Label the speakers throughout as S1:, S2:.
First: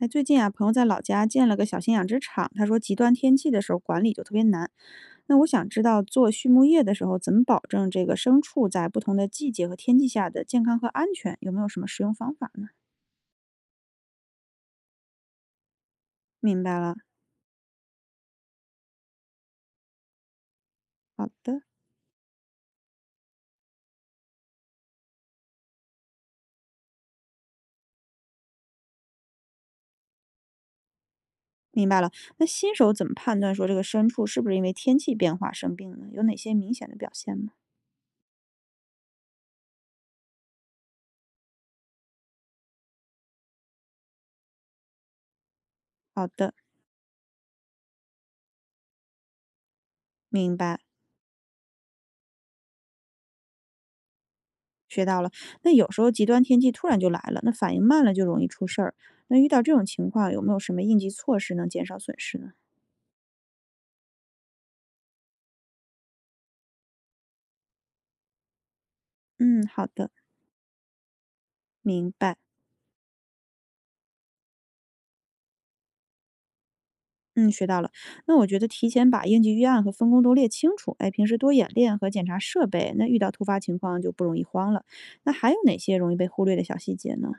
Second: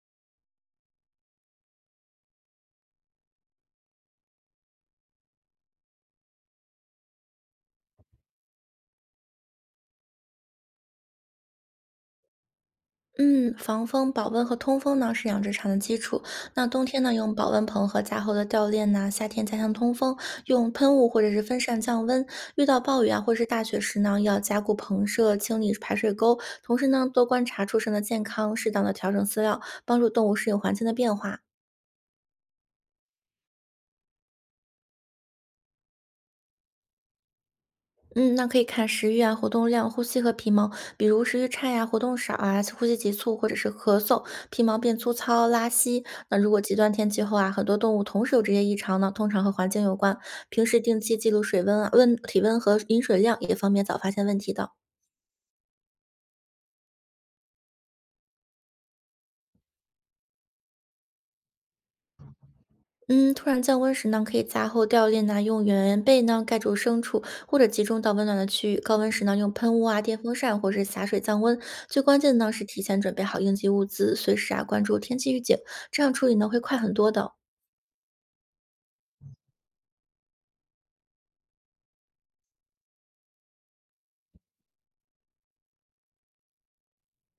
S1: 哎，最近啊，朋友在老家建了个小型养殖场，他说极端天气的时候管理就特别难。那我想知道，做畜牧业的时候怎么保证这个牲畜在不同的季节和天气下的健康和安全？有没有什么实用方法呢？
S2: 嗯，防风、保温和通风呢是养殖场的基础。
S1: 明
S2: 那
S1: 白
S2: 冬
S1: 了，
S2: 天呢，用保温棚和加厚的吊链呢；夏天加强通风，用喷雾或
S1: 好
S2: 者是风
S1: 的，
S2: 扇降温。遇到暴雨啊或是大雪时呢，要加固棚舍、清理排水沟，同时呢，多观察畜生的健康，适当的调整饲料，帮助动物适应环境的变化。
S1: 明白了。那新手怎么判断说这个牲畜是不是因为天气变化生病呢？有哪些明显的表现吗？
S2: 嗯，那可以看食欲啊、活动量、呼吸和皮毛，比如食欲差呀、活动少啊、呼吸急促或者是咳嗽，皮毛变粗糙、拉稀。
S1: 好
S2: 那如
S1: 的，
S2: 果极端天气后啊，很多动物同时有这些异常呢，通常和环境有关。
S1: 明
S2: 平
S1: 白，
S2: 时定期记录水温啊、温体温和饮水量，也方便早发现问题的。
S1: 学到了。那有时候极端天气突然就来了，那反应慢了就容易出事儿。那遇到这种情况，有没有什么应急措施能减少损失呢？
S2: 嗯，突然降温时呢，可以加厚吊链呐、用圆圆被呢盖住牲畜，或者集中到温暖的区域。高温时呢，用
S1: 嗯，
S2: 喷雾
S1: 好
S2: 啊、
S1: 的，
S2: 电风扇或是洒水降温。最
S1: 明
S2: 关
S1: 白。
S2: 键的呢是提前准备好应急物资，随时啊关注天气预警，这样处理呢会快很多的。
S1: 嗯，学到了。那我觉得提前把应急预案和分工都列清楚，哎，平时多演练和检查设备，那遇到突发情况就不容易慌了。那还有哪些容易被忽略的小细节呢？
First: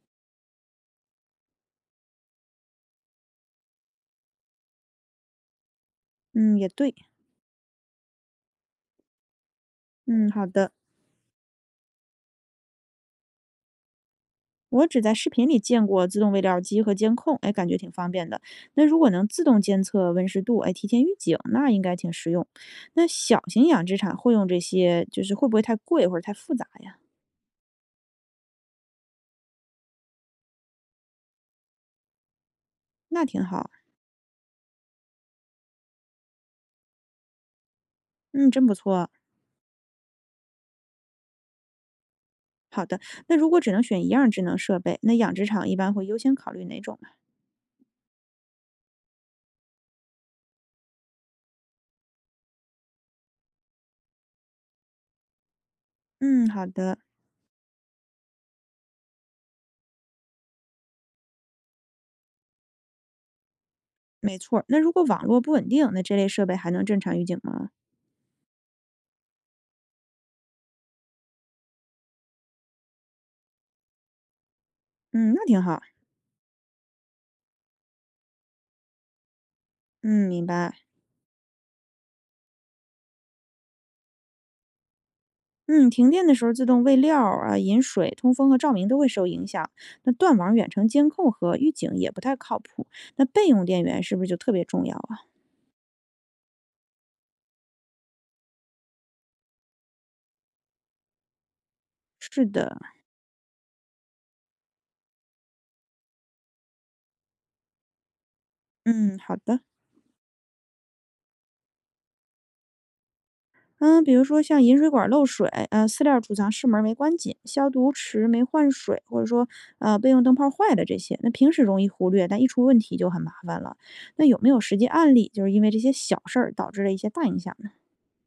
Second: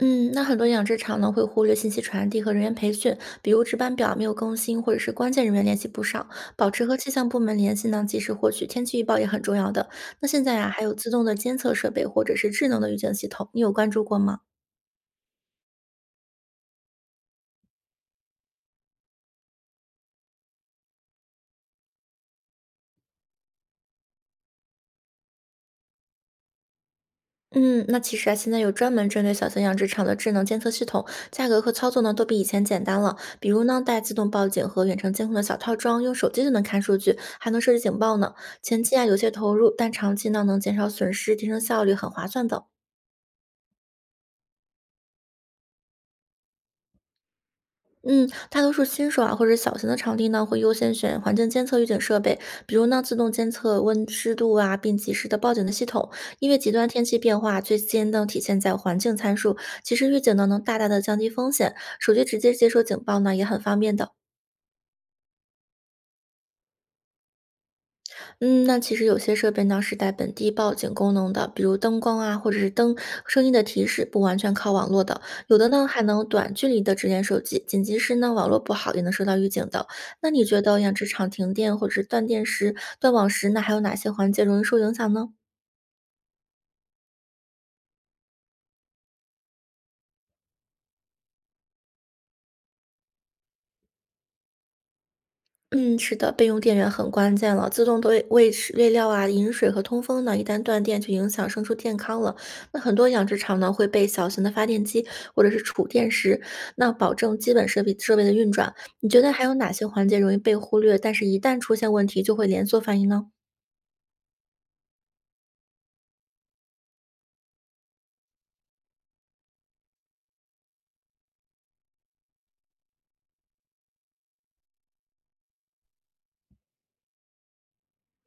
S2: 嗯，那很多养殖场呢会忽略信息传递和人员培训，比如值班表没有更新，或者是关键人员联系不上，
S1: 嗯，也
S2: 保持
S1: 对。
S2: 和气象部门联系呢，及时获取天气预报也很重要的。
S1: 嗯，
S2: 那现
S1: 好
S2: 在啊
S1: 的。
S2: 还有自动的监测设备或者是智能的预警系统，你有关注过吗？
S1: 我只在视频里见过自动喂料机和监控，哎，感觉挺方便的。那如果能自动监测温湿度，哎，提前预警，那应该挺实用。那小型养殖场会用这些，就是会不会太贵或者太复杂呀？
S2: 嗯，那其实啊，现在有专门针对小型养殖场的智能监测系统，价格和操作呢都比以前简单了。
S1: 那挺
S2: 比如
S1: 好，
S2: 呢，带自动报警和远程监控的小套装，用手机就能看数据，还能设置警报呢。
S1: 嗯，真不
S2: 前期啊
S1: 错。
S2: 有些投入，但长期呢能减少损失，提升效率，很划算的。
S1: 好的，那如果只能选一样智能设备，那养殖场一般会优先考虑哪种呢？
S2: 嗯，大多数新手啊或者小型的场地呢，会优先选环境监测预警设备，比如呢自动监测温湿度啊，并及时的报警的系统。
S1: 嗯，
S2: 因为
S1: 好
S2: 极端
S1: 的，
S2: 天气变化最先能体现在环境参数，其实预警呢能大大的降低风险，手机直接接收警报呢也很方便的。
S1: 没错儿。那如果网络不稳定，那这类设备还能正常预警吗？
S2: 嗯，那其实有些设备呢是带本地报警功能的，比如灯光啊，或者是灯声音的提示，不完全靠网络的。
S1: 嗯，那
S2: 有
S1: 挺
S2: 的
S1: 好。
S2: 呢还能短距离的直连手机，紧急时呢网络不好也能收到预警的。
S1: 嗯，
S2: 那你
S1: 明
S2: 觉得
S1: 白。
S2: 养殖场停电或者是断电时、断网时，那还有哪些环节容易受影响呢？
S1: 嗯，停电的时候自动喂料儿啊、饮水、通风和照明都会受影响。那断网、远程监控和预警也不太靠谱。那备用电源是不是就特别重要啊？
S2: 嗯，是的，备用电源很关键了。自动的喂食、喂料啊、饮水和通风呢，一旦断电就影响牲畜健康了。
S1: 是的，
S2: 那很多养殖场呢会备小型的发电机或者是储电池，那保证基本设备的运转。你
S1: 嗯，
S2: 觉得
S1: 好
S2: 还有
S1: 的。
S2: 哪些环节容易被忽略，但是一旦出现问题就会连锁反应呢？
S1: 嗯，比如说像饮水管漏水，饲料储藏室门没关紧，消毒池没换水，或者说备用灯泡坏了这些，那平时容易忽略，但一出问题就很麻烦了。那有没有实际案例，就是因为这些小事儿导致了一些大影响呢？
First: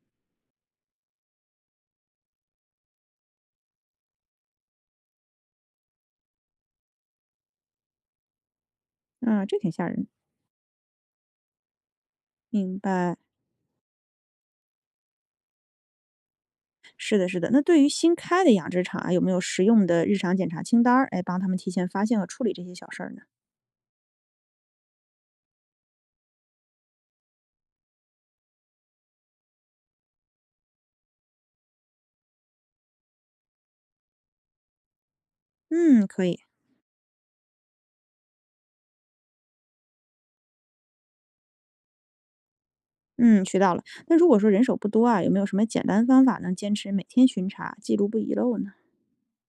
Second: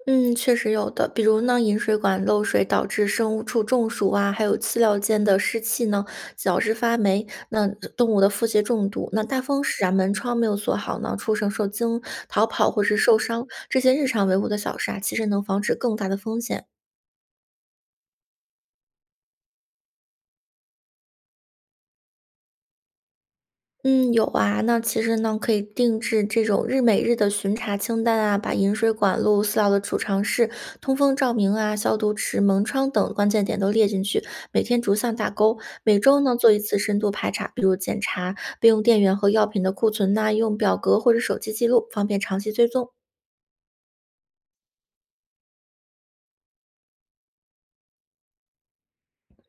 S2: 嗯，确实有的，比如呢，饮水管漏水导致生物处中暑啊，还有饲料间的湿气呢，导致发霉，那动物的腹泻中毒，那大
S1: 嗯，这
S2: 风
S1: 挺
S2: 使
S1: 吓
S2: 啊
S1: 人。
S2: 门窗没有锁好呢，畜生受惊、逃跑
S1: 明
S2: 或是
S1: 白，
S2: 受伤，这些日常维护的小事啊，其实能防止更大的风险。
S1: 是的，是的。那对于新开的养殖场啊，有没有实用的日常检查清单儿，哎，帮他们提前发现和处理这些小事儿呢？
S2: 嗯，有啊。那其实呢，可以定制这种日每日的巡查清单啊，把饮水管路、饲料的储藏室、通风照明啊、消毒池、门窗等关键点都列进去，每天逐项打勾。每
S1: 嗯，
S2: 周
S1: 可
S2: 呢
S1: 以。
S2: 做一次深度排查，比如检查备用电源和药品的库存呐、用表格或者手机记录，方便长期追踪。
S1: 嗯，学到了。那如果说人手不多啊，有没有什么简单方法能坚持每天巡查，记录不遗漏呢？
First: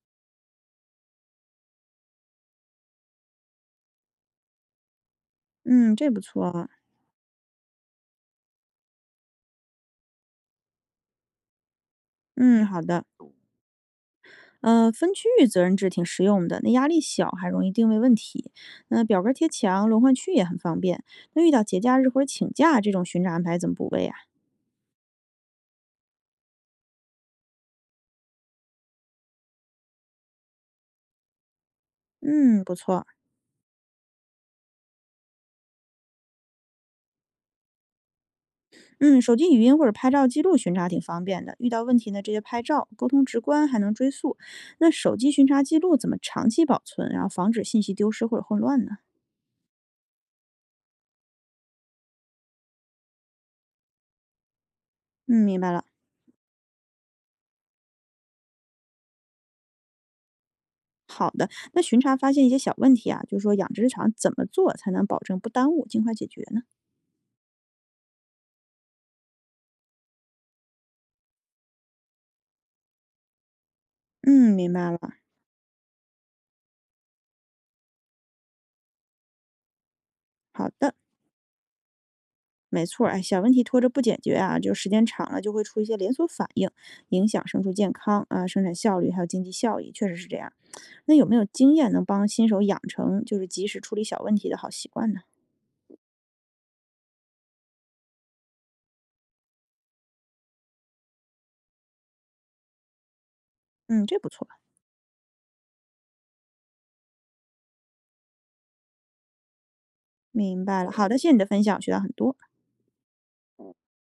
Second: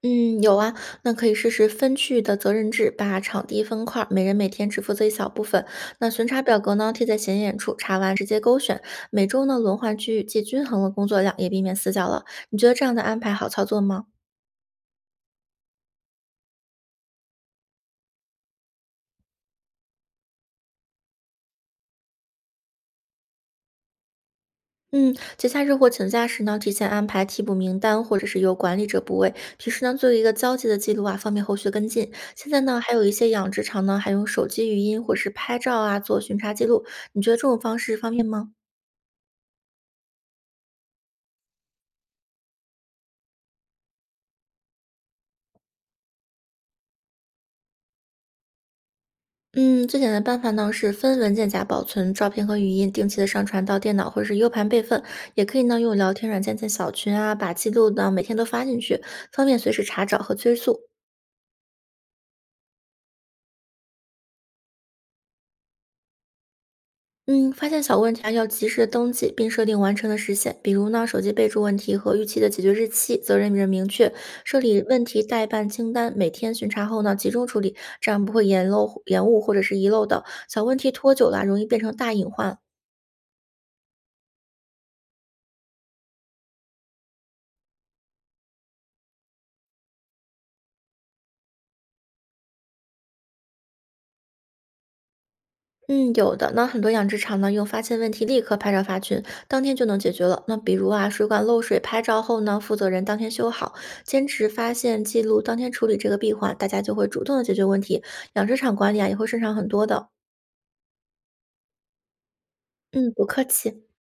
S2: 嗯，有啊，那可以试试分区域的责任制，把场地分块儿每人每天只负责一小部分。
S1: 嗯，这
S2: 那
S1: 不
S2: 巡查
S1: 错
S2: 表
S1: 啊。
S2: 格呢，贴在显眼处，查完直接勾选。每周呢轮换区域，既均衡了工作量，也避免死角了。你
S1: 嗯，
S2: 觉得
S1: 好
S2: 这样的
S1: 的。
S2: 安排好操作吗？
S1: 分区域责任制挺实用的，那压力小，还容易定位问题。那表格贴墙、轮换区也很方便。那遇到节假日或者请假这种巡查安排怎么补位啊？
S2: 嗯，节假日或请假时呢，提前安排替补名单，或者是由管理者补位。平时呢，做一个交接的记录啊，方便后续跟进。现在
S1: 嗯，不
S2: 呢，还有
S1: 错。
S2: 一些养殖场呢，还用手机语音或是拍照啊做巡查记录。你觉得这种方式方便吗？
S1: 嗯，手机语音或者拍照记录巡查挺方便的。遇到问题呢，直接拍照，沟通直观，还能追溯。那手机巡查记录怎么长期保存，然后防止信息丢失或者混乱呢？
S2: 嗯，最简单的办法呢是分文件夹保存照片和语音，定期的上传到电脑或者是 U 盘备份，
S1: 嗯，
S2: 也可
S1: 明
S2: 以
S1: 白
S2: 呢
S1: 了。
S2: 用聊天软件在小群啊，把记录呢每天都发进去，方便随时查找和追溯。
S1: 好的，那巡查发现一些小问题啊，就是说养殖场怎么做才能保证不耽误，尽快解决呢？
S2: 嗯，发现小问题啊，要及时的登记，并设定完成的时限，比如呢手机备注问题和预期的解决日期，责任人明确，
S1: 嗯，
S2: 设
S1: 明
S2: 立
S1: 白了。
S2: 问题待办清单，每天巡查后呢集中处理，这样不会延漏、延误或者是遗漏的小
S1: 好
S2: 问题，
S1: 的，
S2: 拖久了容易变成大隐患。
S1: 没错儿。哎，小问题拖着不解决啊，就时间长了就会出一些连锁反应，影响牲畜健康啊、生产效率还有经济效益，确实是这样。那有没有经验能帮新手养成就是及时处理小问题的好习惯呢？
S2: 嗯，有的。那很多养殖场呢，用发现问题立刻拍照发群，当天就能解决了。那比如啊，水管漏水，拍照后呢，负责人当天修好，
S1: 嗯，这
S2: 坚
S1: 不错，
S2: 持发现记录，当天处理这个闭环，大家就会主动的解决问题，养殖场管理啊也会顺畅很多的。
S1: 明白了。好的，谢谢你的分享，学到很多。
S2: 嗯，不客气。